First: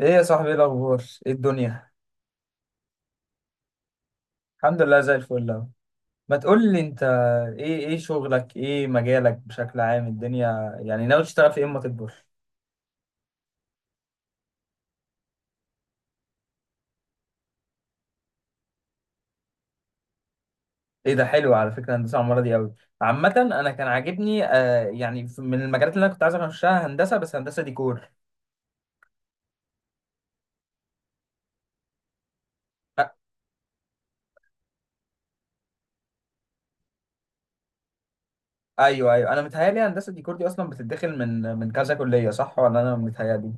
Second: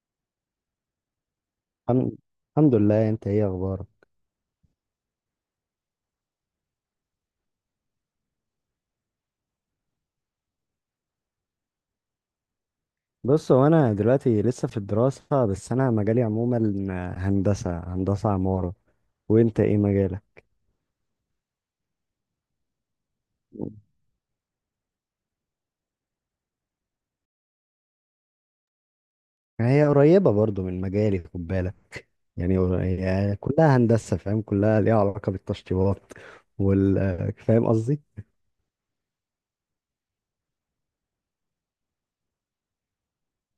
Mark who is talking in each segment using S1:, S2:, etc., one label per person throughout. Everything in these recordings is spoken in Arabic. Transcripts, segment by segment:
S1: ايه يا صاحبي، ايه الاخبار؟ ايه الدنيا؟
S2: الحمد الحمد لله، انت ايه اخبارك؟
S1: الحمد لله، زي الفل اهو. ما تقول لي انت، ايه شغلك؟ ايه مجالك بشكل عام؟ الدنيا يعني ناوي تشتغل في ايه اما تكبر؟
S2: بص، هو انا دلوقتي لسه في الدراسة، بس انا مجالي عموما هندسة عمارة. وانت ايه مجالك؟
S1: ايه ده؟ حلو على فكره الهندسه، عماره دي قوي. عامه انا كان عاجبني آه يعني من المجالات اللي انا كنت عايز اخشها هندسه، بس هندسه ديكور.
S2: هي قريبة برضو من مجالي، خد بالك. يعني
S1: أ-
S2: هي كلها هندسة، فاهم؟ كلها ليها علاقة بالتشطيبات وال فاهم قصدي؟
S1: ايوه ايوه، انا متهيالي هندسه ديكور دي اصلا بتتدخل من كذا كليه، صح ولا انا متهيالي؟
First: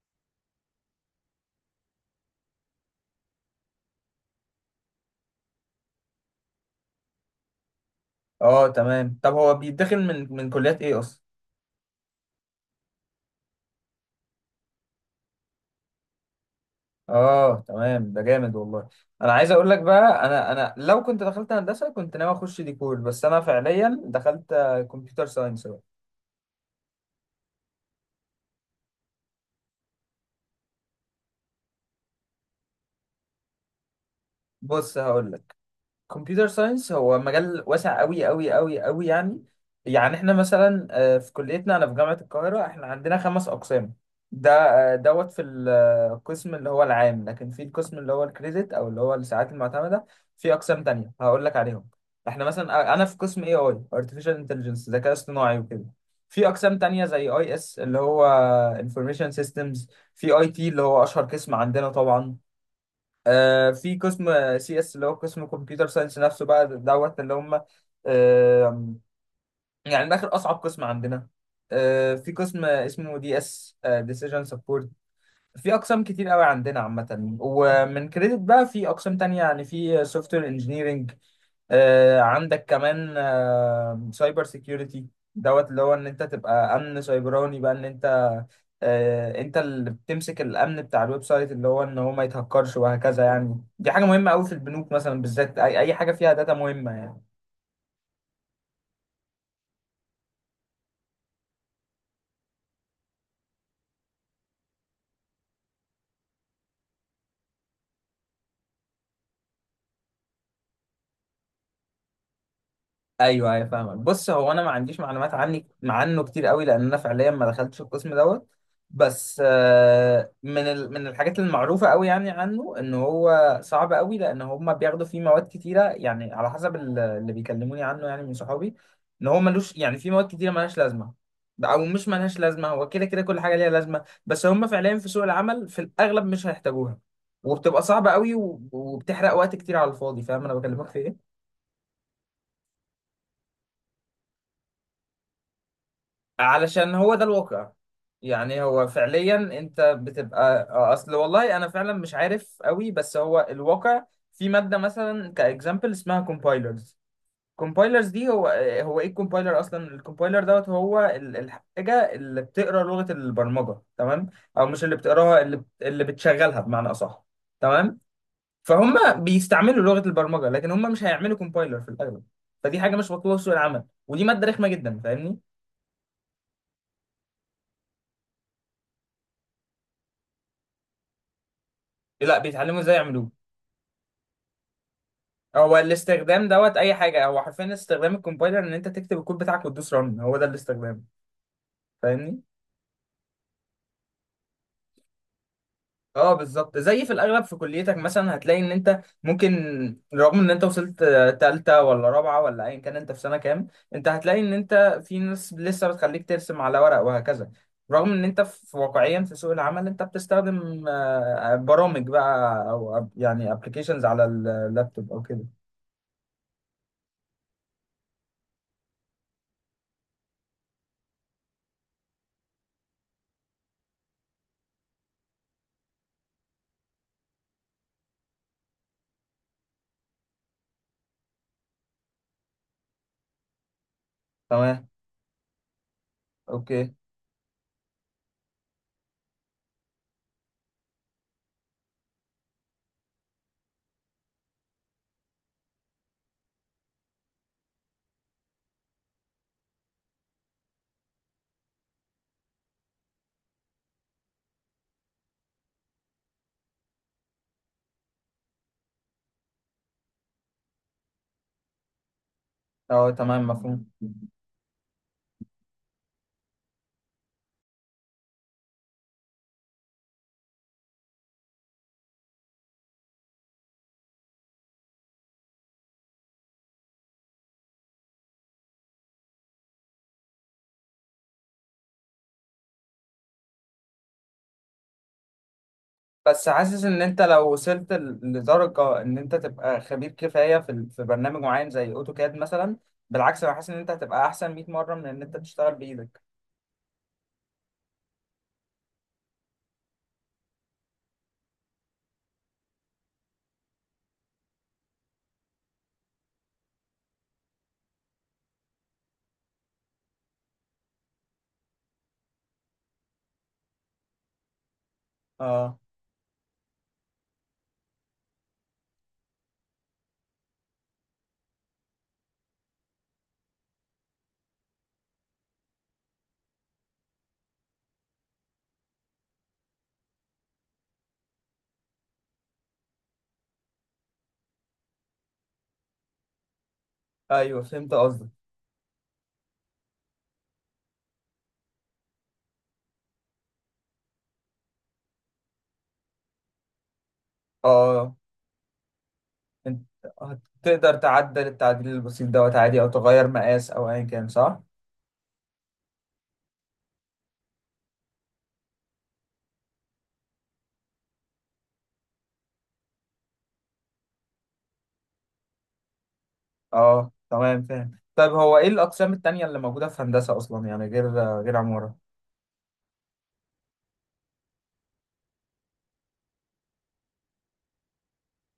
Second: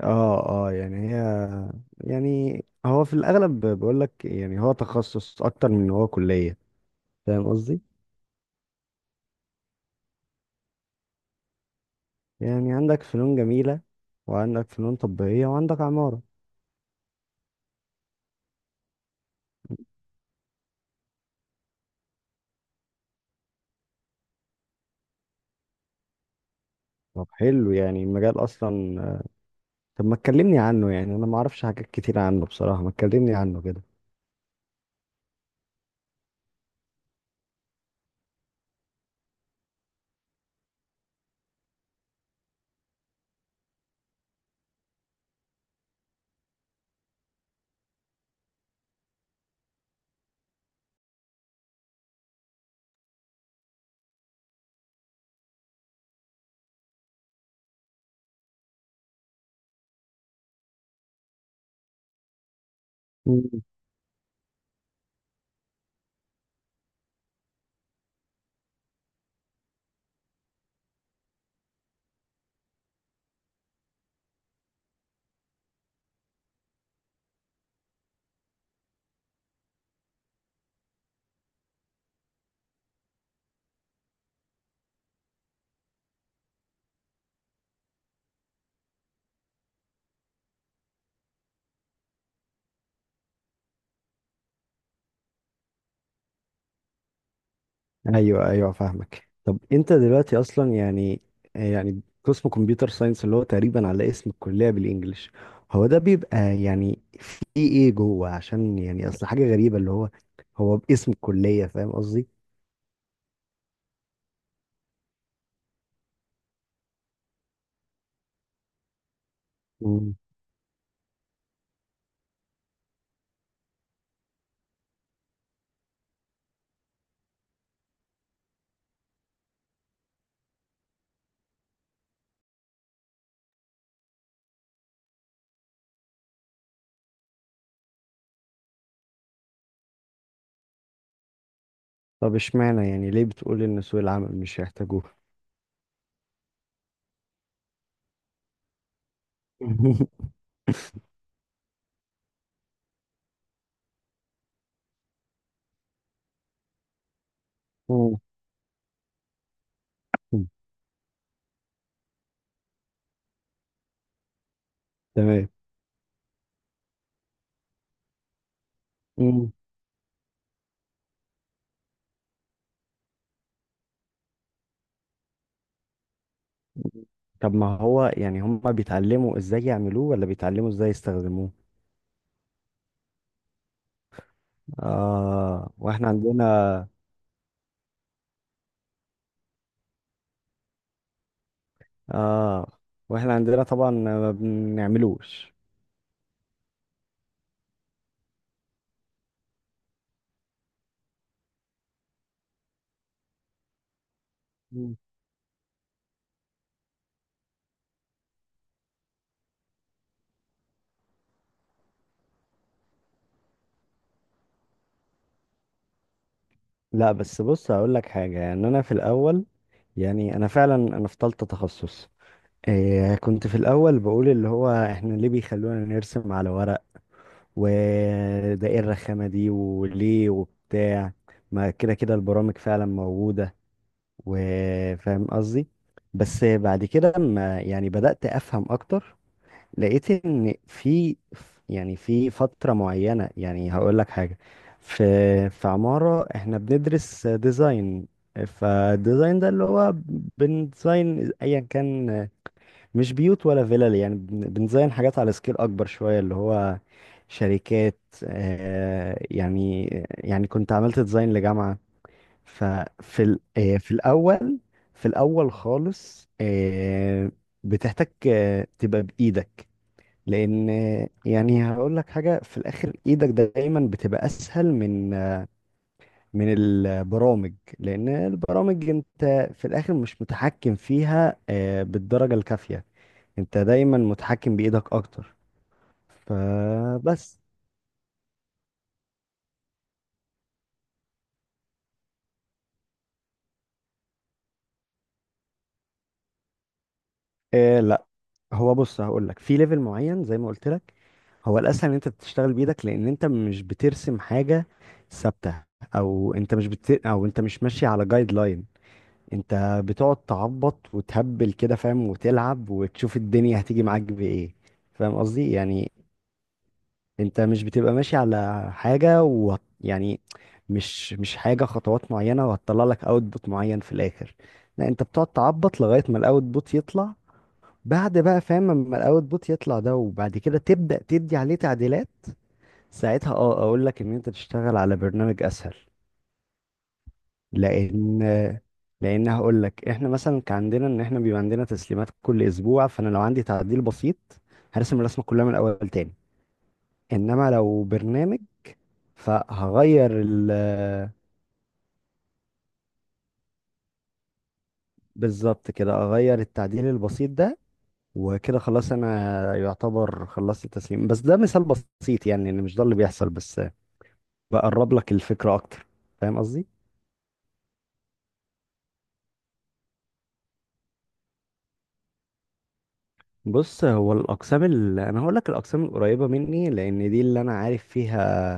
S2: اه، اه، يعني هي، يعني هو في الاغلب بقول لك، يعني هو تخصص اكتر من إن هو كلية. فاهم قصدي؟
S1: اه تمام. طب هو بيتدخل من كليات ايه اصلا؟
S2: يعني عندك فنون جميلة، وعندك فنون تطبيقية، وعندك عمارة.
S1: اه تمام، ده جامد والله. انا عايز اقول لك بقى، انا لو كنت دخلت هندسه كنت ناوي اخش ديكور، بس انا فعليا دخلت كمبيوتر ساينس بقى.
S2: طب حلو، يعني المجال اصلا، طب ما تكلمني عنه. يعني انا ما اعرفش حاجات كتير عنه بصراحة، ما تكلمني عنه كده.
S1: بص هقول لك، كمبيوتر ساينس هو مجال واسع قوي قوي قوي قوي يعني. يعني احنا مثلا في كليتنا، انا في جامعة القاهرة، احنا عندنا خمس اقسام. ده دوت في القسم اللي هو العام، لكن في القسم اللي هو الكريدت او اللي هو الساعات المعتمدة في اقسام تانية هقول لك عليهم. احنا مثلا انا في قسم اي اي ارتفيشال انتليجنس، ذكاء اصطناعي وكده. في اقسام تانية زي اي اس اللي هو انفورميشن سيستمز. في اي تي اللي هو اشهر قسم عندنا طبعا.
S2: مم.
S1: في قسم سي اس اللي هو قسم كمبيوتر ساينس نفسه بقى دوت، اللي هم آه، يعني من الاخر اصعب قسم عندنا. في قسم اسمه دي اس ديسيجن سبورت. في اقسام كتير قوي عندنا عامه. ومن كريدت بقى في اقسام تانية، يعني في سوفت وير انجينيرنج، عندك كمان سايبر سيكيورتي دوت اللي هو ان انت تبقى امن سايبراني بقى، ان انت انت اللي بتمسك الامن بتاع الويب سايت، اللي هو ان هو ما يتهكرش وهكذا. يعني دي حاجه مهمه قوي في البنوك مثلا، بالذات اي أي حاجه فيها داتا مهمه يعني.
S2: ايوه، ايوه، فاهمك. طب انت دلوقتي اصلا، يعني قسم كمبيوتر ساينس اللي هو تقريبا على اسم الكلية بالانجلش، هو ده بيبقى يعني في ايه جوه؟ عشان يعني اصل حاجة غريبة، اللي هو باسم الكلية، فاهم قصدي؟
S1: ايوه ايوه فاهمك. بص هو انا ما عنديش معلومات عنه كتير قوي، لان انا فعليا ما دخلتش القسم دوت. بس
S2: مم.
S1: من من الحاجات المعروفه قوي يعني عنه، ان هو صعب قوي، لان هم بياخدوا فيه مواد كتيره، يعني على حسب اللي بيكلموني عنه يعني من صحابي، ان هو ملوش، يعني في مواد كتيره ملهاش لازمه. او مش ملهاش لازمه، هو كده كده كل حاجه ليها لازمه، بس هم فعليا في سوق العمل في الاغلب مش هيحتاجوها، وبتبقى صعبه قوي وبتحرق وقت كتير على الفاضي. فاهم انا بكلمك في ايه؟
S2: طب اشمعنى؟ يعني ليه بتقول ان سوق العمل مش هيحتاجوه؟
S1: علشان هو ده الواقع. يعني هو فعليا انت بتبقى اصل والله انا فعلا مش عارف قوي، بس هو الواقع. في ماده مثلا كاكزامبل اسمها كومبايلرز. كومبايلرز
S2: مم.
S1: دي هو هو ايه الكومبايلر اصلا؟ الكومبايلر دوت هو الحاجه اللي بتقرا لغه البرمجه. تمام؟ او مش اللي بتقراها،
S2: تمام.
S1: اللي اللي بتشغلها بمعنى اصح. تمام. فهم
S2: مم.
S1: بيستعملوا لغه البرمجه، لكن هم مش هيعملوا كومبايلر في الاغلب. فدي حاجه مش مطلوبه في سوق العمل، ودي ماده رخمه جدا، فاهمني؟
S2: طب ما هو يعني هم بيتعلموا ازاي يعملوه، ولا بيتعلموا ازاي يستخدموه؟
S1: لا، بيتعلموا ازاي يعملوه.
S2: اه
S1: هو
S2: واحنا
S1: الاستخدام دوت
S2: عندنا
S1: اي حاجه، هو حرفيا استخدام الكومبايلر ان انت تكتب الكود بتاعك وتدوس رن، هو ده الاستخدام. فاهمني؟
S2: اه، واحنا عندنا طبعا ما بنعملوش.
S1: اه بالظبط. زي في الاغلب في كليتك مثلا هتلاقي ان انت ممكن، رغم ان انت وصلت تالتة ولا رابعة ولا ايا كان انت في سنة كام، انت هتلاقي ان
S2: مم.
S1: انت في ناس لسه بتخليك ترسم على ورق وهكذا، رغم ان انت في واقعيا في سوق العمل انت بتستخدم برامج بقى او يعني ابلكيشنز على اللابتوب او كده.
S2: لا، بس بص هقول لك حاجه، يعني انا في الاول، يعني انا فعلا، انا في تالتة تخصص. إيه، كنت في الاول بقول اللي هو احنا ليه بيخلونا نرسم على ورق، وده ايه الرخامه دي وليه وبتاع؟ ما كده كده البرامج فعلا موجوده،
S1: تمام.
S2: وفاهم قصدي. بس بعد
S1: اوكي.
S2: كده لما يعني بدأت أفهم أكتر، لقيت إن يعني في فترة معينة، يعني هقول لك حاجة. في في عمارة إحنا بندرس ديزاين، فالديزاين ده اللي هو بنديزاين أيا كان، مش بيوت ولا فيلل، يعني بنديزاين حاجات على سكيل أكبر شوية، اللي هو شركات. يعني كنت عملت ديزاين لجامعة.
S1: اه
S2: ففي ال-
S1: تمام
S2: آه،
S1: مفهوم.
S2: في الاول في الاول خالص. بتحتاج تبقى بايدك، لان يعني هقول لك حاجه في الاخر، ايدك دايما بتبقى اسهل من البرامج. لان البرامج انت في الاخر مش متحكم فيها بالدرجه الكافيه، انت دايما متحكم بايدك اكتر.
S1: بس حاسس ان انت
S2: فبس
S1: لو وصلت لدرجه ان انت تبقى خبير كفايه في في برنامج معين زي اوتوكاد مثلا، بالعكس انا حاسس ان انت هتبقى احسن 100 مره من ان انت تشتغل بايدك.
S2: آه، لا، هو بص هقول لك، في ليفل معين زي ما قلت لك هو الاسهل ان انت تشتغل بايدك، لان انت مش بترسم حاجه ثابته. او انت مش ماشي على جايد لاين، انت بتقعد تعبط وتهبل كده، فاهم؟ وتلعب وتشوف الدنيا هتيجي معاك بايه. فاهم قصدي؟
S1: اه
S2: يعني انت مش بتبقى ماشي على حاجه، يعني مش حاجه خطوات معينه، وهتطلع لك اوتبوت معين في الاخر. لا، انت بتقعد تعبط لغايه ما الاوتبوت يطلع، بعد بقى، فاهم؟ اما الاوتبوت يطلع ده، وبعد كده تبدأ تدي عليه تعديلات. ساعتها اه اقول لك ان انت تشتغل على برنامج اسهل.
S1: ايوه فهمت
S2: لان
S1: قصدك.
S2: لان هقول لك، احنا مثلا كان عندنا ان احنا بيبقى عندنا تسليمات كل اسبوع. فانا لو عندي تعديل بسيط هرسم الرسمه كلها من الاول تاني، انما لو
S1: اه،
S2: برنامج
S1: انت
S2: فهغير ال
S1: هتقدر تعدل التعديل البسيط دوت عادي، او تغير مقاس او ايا كان، صح.
S2: بالظبط كده اغير التعديل البسيط ده، وكده خلاص انا يعتبر خلصت التسليم. بس ده مثال بسيط، يعني ان مش ده اللي بيحصل بس، بقرب لك الفكره اكتر، فاهم قصدي؟
S1: اه تمام فاهم. طيب هو ايه الاقسام التانية اللي موجوده في هندسه اصلا، يعني غير عماره؟
S2: بص هو الاقسام اللي انا هقول لك، الاقسام القريبه مني، لان دي اللي انا عارف فيها.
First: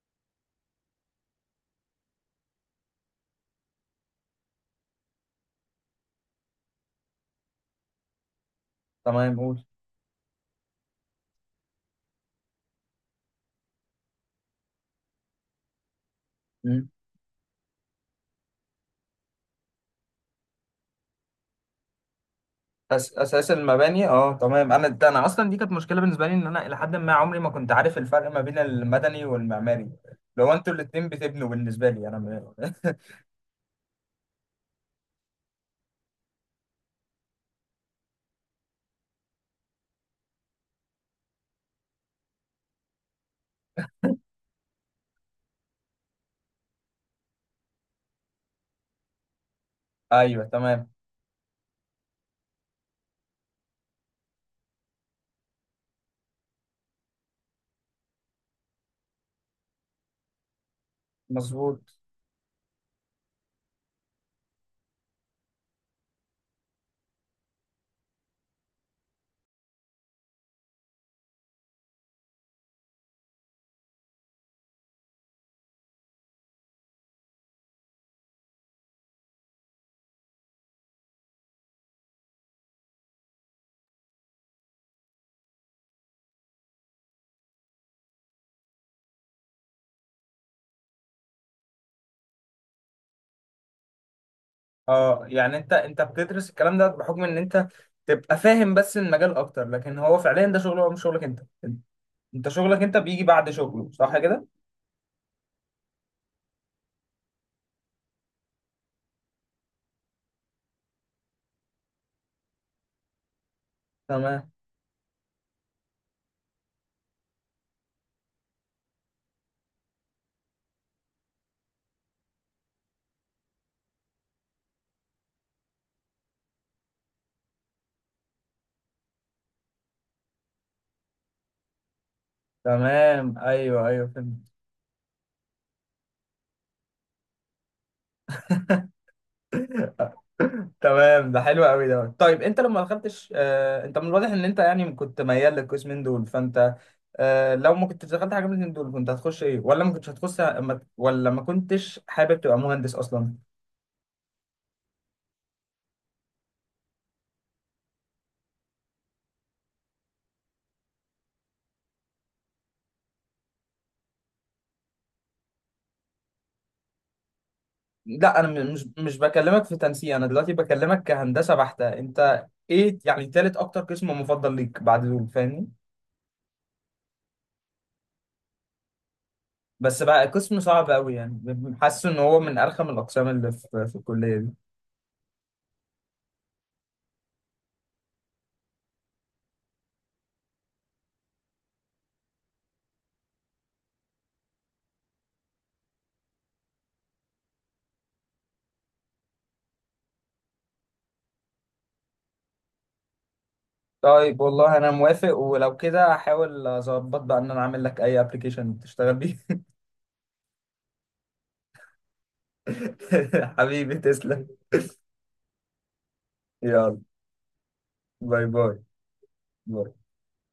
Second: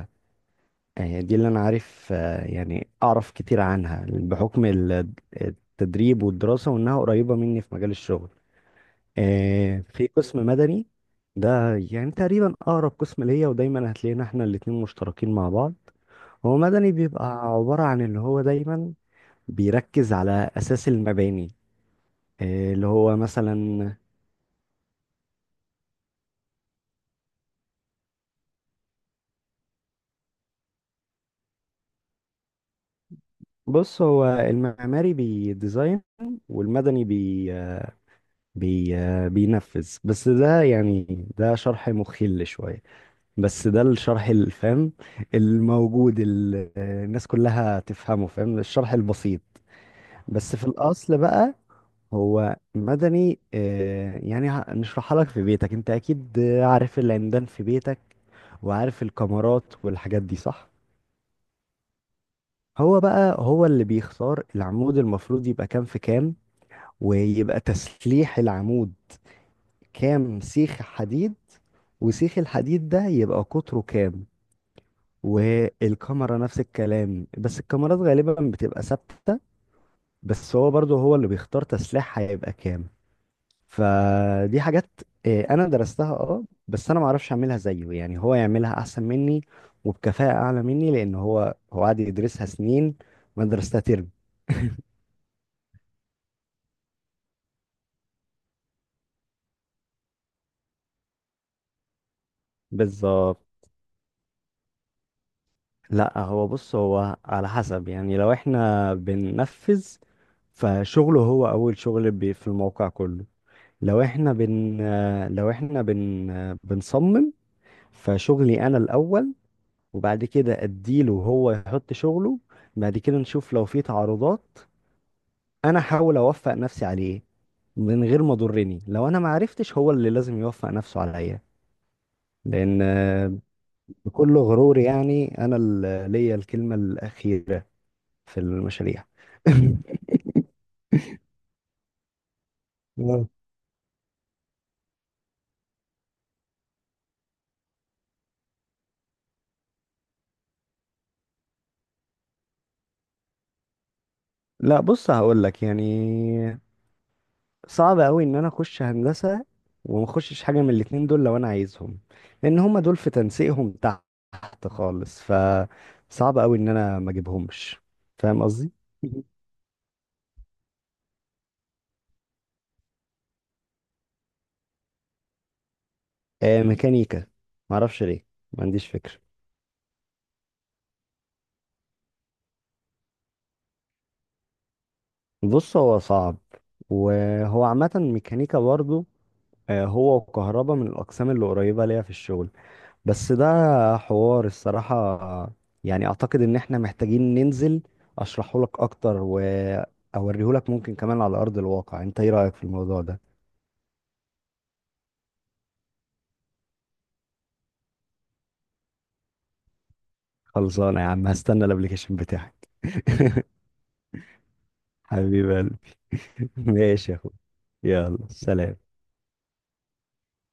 S2: يعني دي اللي انا عارف، يعني اعرف كتير عنها بحكم التدريب والدراسه، وانها قريبه مني في مجال الشغل.
S1: تمام قول.
S2: في قسم مدني، ده يعني تقريبا اقرب قسم ليا، ودايما هتلاقينا احنا الاتنين مشتركين مع بعض. هو مدني بيبقى عباره عن اللي هو دايما بيركز على اساس المباني. اللي هو
S1: اساس
S2: مثلا،
S1: المباني. اه تمام، انا ده انا اصلا دي كانت مشكله بالنسبه لي، ان انا الى حد ما عمري ما كنت عارف الفرق ما بين المدني والمعماري، لو انتوا الاتنين بتبنوا بالنسبه لي انا
S2: بص هو المعماري بيديزاين، والمدني بي بي بينفذ. بس ده يعني ده شرح مخل شوية، بس ده الشرح الفهم الموجود، الناس كلها تفهمه، فاهم؟ الشرح البسيط.
S1: ايوه
S2: بس في
S1: تمام
S2: الأصل بقى، هو مدني، يعني نشرحها لك في بيتك. انت اكيد عارف العمدان في بيتك، وعارف الكمرات والحاجات دي، صح؟
S1: مظبوط.
S2: هو بقى هو اللي بيختار العمود المفروض يبقى كام في كام، ويبقى تسليح العمود كام سيخ حديد، وسيخ الحديد ده يبقى قطره كام. والكاميرا نفس الكلام، بس الكاميرات غالبا بتبقى ثابتة، بس هو برضو هو اللي بيختار تسليحها هيبقى كام. فدي حاجات انا درستها، اه، بس انا معرفش اعملها زيه، يعني هو يعملها احسن مني وبكفاءة اعلى مني، لان هو قعد يدرسها سنين، وانا درستها ترم.
S1: اه يعني انت بتدرس الكلام ده بحكم ان انت تبقى فاهم بس المجال اكتر، لكن هو فعليا ده شغله، هو مش شغلك انت، انت شغلك انت بيجي
S2: بالظبط.
S1: بعد شغله، صح كده؟
S2: لا هو بص، هو على حسب يعني، لو احنا بننفذ فشغله هو اول شغل في الموقع كله. لو احنا
S1: تمام.
S2: بن آه، لو احنا بن آه، بنصمم، فشغلي انا الاول، وبعد كده اديله هو يحط شغله، بعد كده نشوف لو في تعارضات، انا احاول اوفق نفسي عليه، من غير ما ضرني. لو انا ما عرفتش هو اللي لازم يوفق نفسه عليا، لان
S1: تمام ايوه ايوه
S2: بكل
S1: فهمت.
S2: غرور، يعني انا اللي ليا الكلمة الأخيرة في المشاريع.
S1: تمام، ده حلو قوي ده. طيب انت لما
S2: مم.
S1: دخلتش انت من الواضح ان انت يعني كنت ميال للقسمين دول، فانت لو ما كنتش دخلت حاجه من الاتنين دول كنت هتخش ايه؟ ولا ما كنتش هتخش ولا ما كنتش حابب تبقى مهندس اصلا؟
S2: لا بص هقول لك، يعني صعب قوي ان انا اخش هندسه وما اخشش حاجه من الاتنين دول، لو انا عايزهم. لان هما دول في تنسيقهم تحت خالص، صعب قوي ان انا ما اجيبهمش،
S1: لا
S2: فاهم
S1: انا
S2: قصدي؟
S1: مش بكلمك في تنسيق، انا دلوقتي بكلمك كهندسه بحته. انت ايه يعني تالت اكتر قسم مفضل ليك بعد دول، فاهمني؟
S2: آه، ميكانيكا. ما اعرفش ليه، ما عنديش فكره.
S1: بس بقى قسم صعب قوي يعني. حاسس ان هو من ارخم الاقسام اللي في الكليه دي.
S2: بص هو صعب، وهو عامه ميكانيكا برضه، آه، هو وكهرباء من الاقسام اللي قريبه ليا في الشغل. بس ده حوار الصراحة، يعني اعتقد ان احنا محتاجين ننزل اشرحه لك اكتر، واوريه لك ممكن كمان على ارض الواقع. انت ايه رأيك في الموضوع ده؟
S1: طيب والله انا موافق، ولو كده هحاول اظبط بقى ان انا اعمل لك اي ابلكيشن تشتغل بيه.
S2: خلصانة يا عم، هستنى الابليكيشن بتاعك.
S1: حبيبي تسلم.
S2: حبيب قلبي.
S1: يلا،
S2: ماشي يا اخوي. يلا،
S1: باي باي.
S2: سلام.
S1: باي.